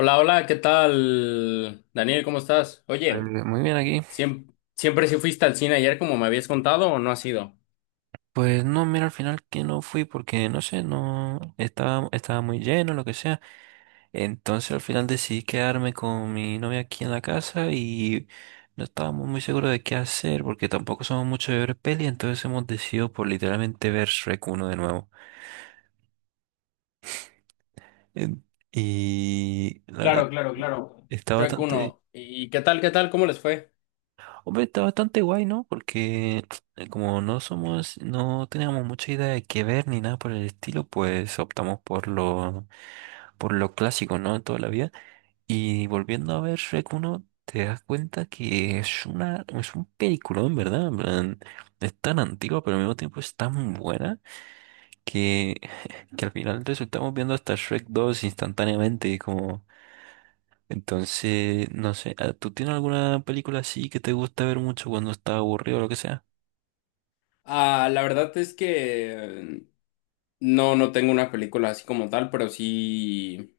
Hola, hola, ¿qué tal? Daniel, ¿cómo estás? Oye, Muy bien aquí. ¿siempre sí fuiste al cine ayer como me habías contado o no has ido? Pues no, mira, al final que no fui porque no sé, no estaba, estaba muy lleno, lo que sea. Entonces al final decidí quedarme con mi novia aquí en la casa y no estábamos muy seguros de qué hacer porque tampoco somos mucho de ver peli, entonces hemos decidido por literalmente ver Shrek uno de nuevo. En- Y la verdad Claro, claro, que claro. está Shrek bastante. uno, ¿y qué tal, qué tal? ¿Cómo les fue? Hombre, está bastante guay, ¿no? Porque como no teníamos mucha idea de qué ver ni nada por el estilo, pues optamos por lo clásico, ¿no? Toda la vida. Y volviendo a ver Shrek uno, te das cuenta que es un peliculón, ¿verdad? En plan, es tan antigua, pero al mismo tiempo es tan buena que, que al final resultamos viendo hasta Shrek dos instantáneamente, y como. Entonces, no sé, ¿tú tienes alguna película así que te gusta ver mucho cuando estás aburrido o lo que sea? Ah, la verdad es que no, no tengo una película así como tal, pero sí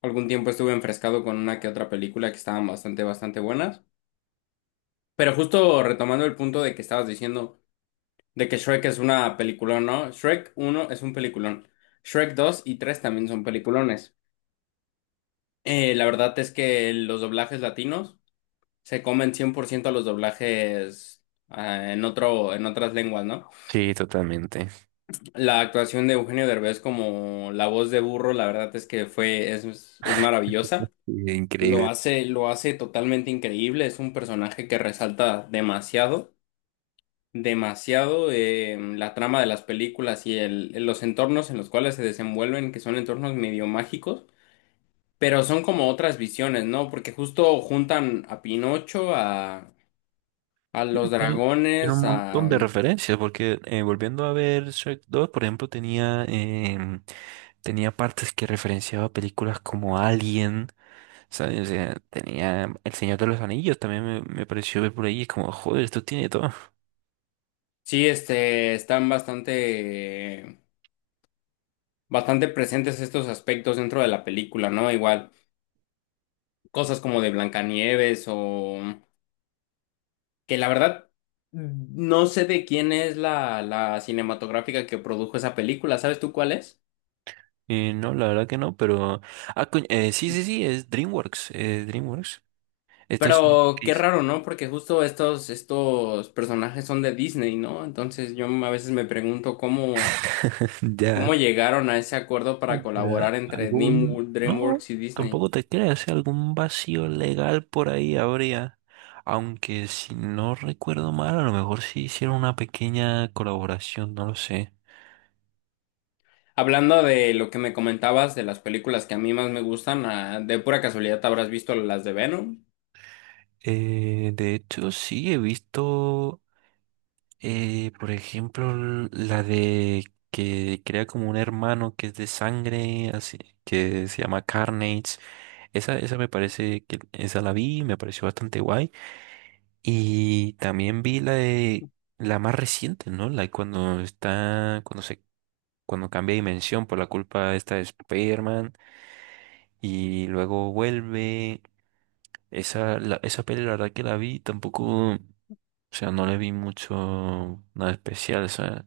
algún tiempo estuve enfrescado con una que otra película que estaban bastante, bastante buenas. Pero justo retomando el punto de que estabas diciendo de que Shrek es una peliculón, ¿no? Shrek uno es un peliculón. Shrek 2 y 3 también son peliculones. La verdad es que los doblajes latinos se comen 100% a los doblajes en otras lenguas, ¿no? Sí, totalmente. La actuación de Eugenio Derbez como la voz de burro, la verdad es que fue, es maravillosa. Sí, Lo increíble. hace, lo hace totalmente increíble. Es un personaje que resalta demasiado, demasiado la trama de las películas y los entornos en los cuales se desenvuelven, que son entornos medio mágicos. Pero son como otras visiones, ¿no? Porque justo juntan a Pinocho, a Sí, los tiene un dragones, montón a... de referencias, porque volviendo a ver Shrek dos, por ejemplo, tenía partes que referenciaba películas como Alien, ¿sabes? O sea, tenía El Señor de los Anillos, también me pareció ver por ahí, es como, joder, esto tiene todo. Sí, este, están bastante, bastante presentes estos aspectos dentro de la película, ¿no? Igual, cosas como de Blancanieves o... Que la verdad, no sé de quién es la cinematográfica que produjo esa película, ¿sabes tú cuál es? Y no, la verdad que no, pero. Ah, coño, sí, sí, sí, es DreamWorks. Estos son los Pero que qué raro, ¿no? Porque justo estos personajes son de Disney, ¿no? Entonces yo a veces me pregunto cómo, Ya. cómo llegaron a ese acuerdo para colaborar entre No, DreamWorks y Disney. tampoco te creas, ¿eh? Algún vacío legal por ahí habría. Aunque si no recuerdo mal, a lo mejor sí hicieron una pequeña colaboración, no lo sé. Hablando de lo que me comentabas de las películas que a mí más me gustan, de pura casualidad te habrás visto las de Venom, De hecho, sí he visto, por ejemplo, la de que crea como un hermano que es de sangre, así que se llama Carnage. Esa me parece que esa la vi, me pareció bastante guay. Y también vi la de la más reciente, ¿no? La cuando cuando cambia de dimensión por la culpa esta de Spider-Man y luego vuelve. Esa, esa peli, la verdad que la vi, tampoco, o sea, no le vi mucho nada especial, o sea,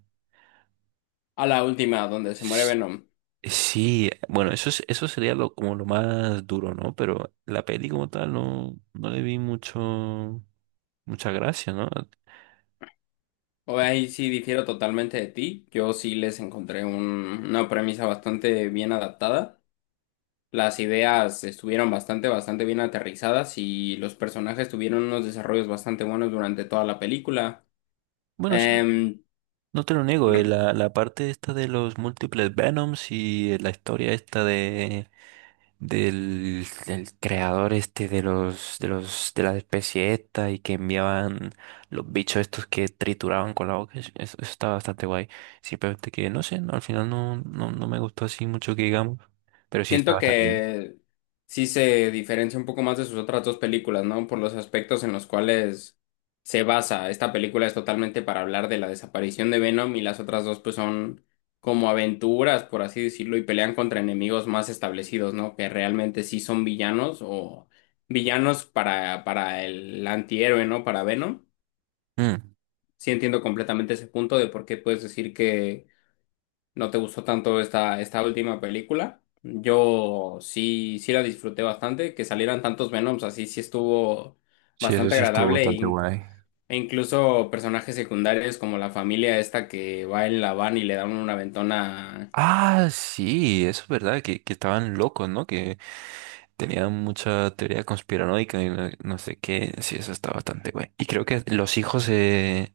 a la última, donde se muere s- Venom. sí, bueno, eso es, eso sería lo, como lo más duro, ¿no? Pero la peli como tal no, no le vi mucha gracia, ¿no? O ahí sí difiero totalmente de ti. Yo sí les encontré una premisa bastante bien adaptada. Las ideas estuvieron bastante, bastante bien aterrizadas y los personajes tuvieron unos desarrollos bastante buenos durante toda la película. Bueno, sí. Em, No te lo niego, la, la parte esta de los múltiples Venoms y la historia esta del creador este de los de los de la especie esta y que enviaban los bichos estos que trituraban con la boca, eso está bastante guay. Simplemente que no sé, no, al final no me gustó así mucho que digamos, pero sí está Siento bastante bien. que sí se diferencia un poco más de sus otras dos películas, ¿no? Por los aspectos en los cuales se basa. Esta película es totalmente para hablar de la desaparición de Venom y las otras dos pues son como aventuras, por así decirlo, y pelean contra enemigos más establecidos, ¿no? Que realmente sí son villanos o villanos para el antihéroe, ¿no? Para Venom. Mm, Sí entiendo completamente ese punto de por qué puedes decir que ¿no te gustó tanto esta última película? Yo sí, sí la disfruté bastante, que salieran tantos Venoms así, sí estuvo sí, eso bastante sí estuvo agradable bastante guay. e incluso personajes secundarios como la familia esta que va en la van y le dan una ventona. Ah, sí, eso es verdad, que estaban locos, ¿no? Que tenía mucha teoría conspiranoica y no sé qué. Sí, eso está bastante güey. Y creo que los hijos,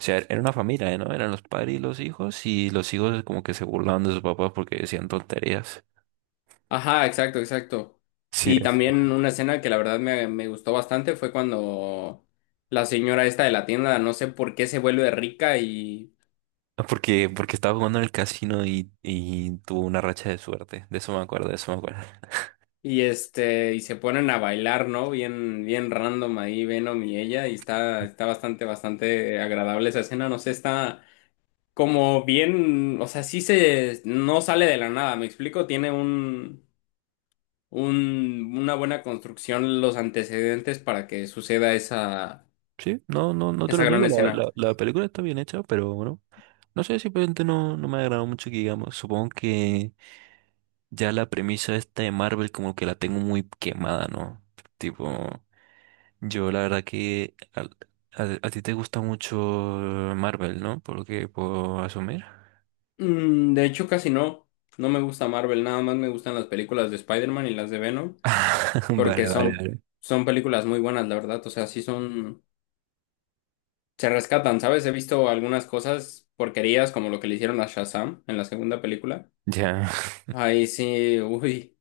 o sea, era una familia, ¿no? Eran los padres y los hijos. Y los hijos como que se burlaban de sus papás porque decían tonterías. Ajá, exacto, exacto. Sí, Y eso. también una escena que la verdad me gustó bastante fue cuando la señora esta de la tienda, no sé por qué se vuelve rica. Porque estaba jugando en el casino y tuvo una racha de suerte. De eso me acuerdo, de eso me acuerdo. Y este, y se ponen a bailar, ¿no? Bien, bien random ahí, Venom y ella, y está bastante, bastante agradable esa escena, no sé, está como bien, o sea, no sale de la nada, ¿me explico? Tiene una buena construcción los antecedentes para que suceda esa, Sí, no, no te esa lo gran niego. La, escena. la, la película está bien hecha, pero bueno. No sé, simplemente no me agradó mucho que digamos. Supongo que ya la premisa esta de Marvel como que la tengo muy quemada, ¿no? Tipo, yo la verdad que a ti te gusta mucho Marvel, ¿no? Por lo que puedo asumir. De hecho, casi no, no me gusta Marvel, nada más me gustan las películas de Spider-Man y las de Venom, porque Vale, vale, son, vale. son películas muy buenas, la verdad, o sea, sí son se rescatan, ¿sabes? He visto algunas cosas porquerías como lo que le hicieron a Shazam en la segunda película. Ya. Ahí sí, uy,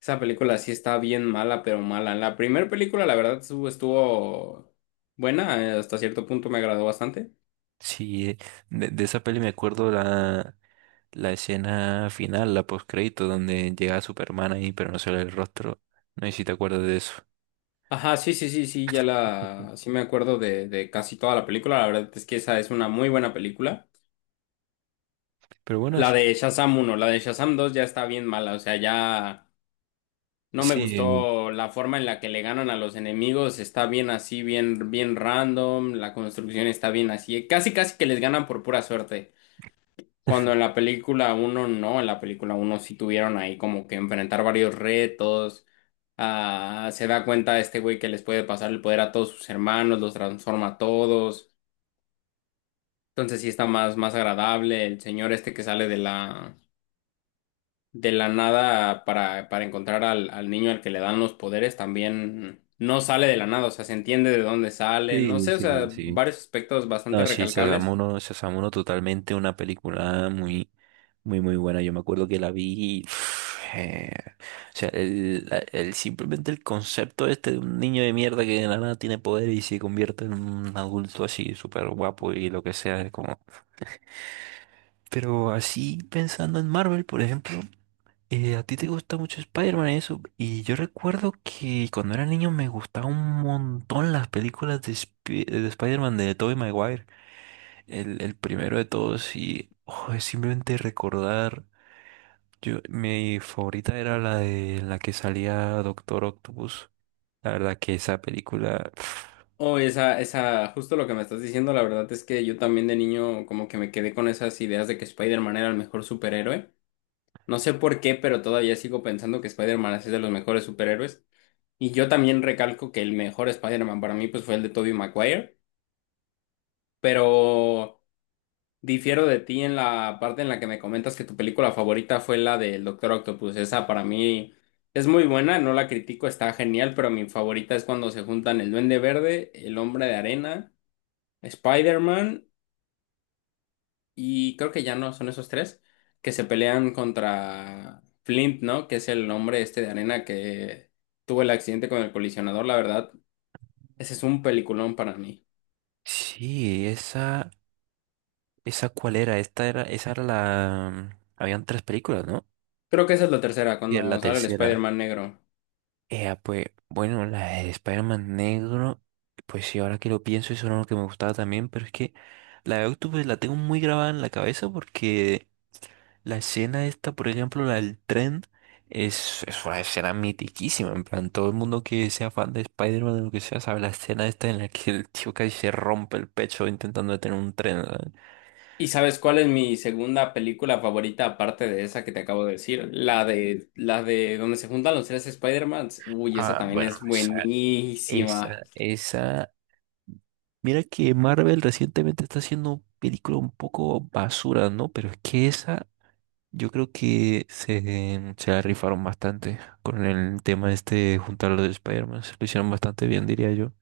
esa película sí está bien mala, pero mala. La primera película, la verdad, estuvo buena, hasta cierto punto me agradó bastante. Sí, de esa peli me acuerdo la escena final, la postcrédito, donde llega Superman ahí, pero no se le ve el rostro. No sé si te acuerdas de eso. Ajá, sí, sí, sí, sí, sí me acuerdo de, casi toda la película, la verdad es que esa es una muy buena película. Pero bueno, La sí. de Shazam uno la de Shazam 2 ya está bien mala, o sea, ya... No me Sí, gustó la forma en la que le ganan a los enemigos, está bien así, bien, bien random, la construcción está bien así, casi casi que les ganan por pura suerte. Cuando en la película uno no, en la película uno sí tuvieron ahí como que enfrentar varios retos, se da cuenta este güey que les puede pasar el poder a todos sus hermanos, los transforma a todos, entonces sí está más, más agradable el señor este que sale de la nada para encontrar al niño al que le dan los poderes también no sale de la nada, o sea, se entiende de dónde sale, no sí, sé, o sí, sea, sí. varios aspectos bastante No, sí, recalcables. Sasamuno totalmente una película muy, muy, muy buena. Yo me acuerdo que la vi y, uf, o sea, simplemente el concepto este de un niño de mierda que de la nada tiene poder y se convierte en un adulto así súper guapo y lo que sea, es como. Pero así pensando en Marvel, por ejemplo, a ti te gusta mucho Spider-Man y eso, y yo recuerdo que cuando era niño me gustaban un montón las películas de Spider-Man de Tobey Maguire. El primero de todos y oh, es simplemente recordar. Yo, mi favorita era la de la que salía Doctor Octopus. La verdad que esa película. O esa, justo lo que me estás diciendo, la verdad es que yo también de niño como que me quedé con esas ideas de que Spider-Man era el mejor superhéroe. No sé por qué, pero todavía sigo pensando que Spider-Man es de los mejores superhéroes. Y yo también recalco que el mejor Spider-Man para mí pues fue el de Tobey Maguire, pero difiero de ti en la parte en la que me comentas que tu película favorita fue la del Doctor Octopus. Esa para mí es muy buena, no la critico, está genial, pero mi favorita es cuando se juntan el Duende Verde, el Hombre de Arena, Spider-Man y creo que ya no son esos tres que se pelean contra Flint, ¿no? Que es el hombre este de arena que tuvo el accidente con el colisionador, la verdad. Ese es un peliculón para mí. Sí, esa. ¿Esa cuál era? Esta era, esa era la. Habían tres películas, ¿no? Creo que esa es la tercera, Y era la cuando sale el tercera. Spider-Man negro. Pues, bueno, la de Spider-Man negro. Pues sí, ahora que lo pienso, eso era lo que me gustaba también. Pero es que la de Octopus la tengo muy grabada en la cabeza porque. La escena esta, por ejemplo, la del tren, es una escena mitiquísima. En plan, todo el mundo que sea fan de Spider-Man o lo que sea sabe la escena esta en la que el tío casi se rompe el pecho intentando detener un tren. ¿Sabes? ¿Y sabes cuál es mi segunda película favorita aparte de esa que te acabo de decir? La de donde se juntan los tres Spider-Mans. Uy, esa Ah, también bueno, es esa, buenísima. esa, esa. Mira que Marvel recientemente está haciendo películas un poco basura, ¿no? Pero es que esa, yo creo que se la rifaron bastante con el tema este de juntar los Spider-Man. Se lo hicieron bastante bien, diría yo.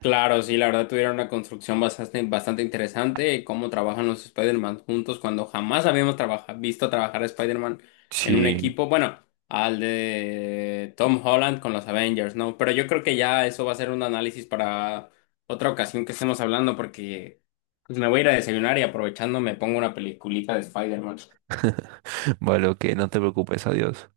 Claro, sí, la verdad tuvieron una construcción bastante, bastante interesante, cómo trabajan los Spider-Man juntos cuando jamás visto trabajar a Spider-Man en un Sí, equipo, bueno, al de Tom Holland con los Avengers, ¿no? Pero yo creo que ya eso va a ser un análisis para otra ocasión que estemos hablando porque pues me voy a ir a desayunar y aprovechando me pongo una peliculita de Spider-Man. vale, ok, no te preocupes, adiós.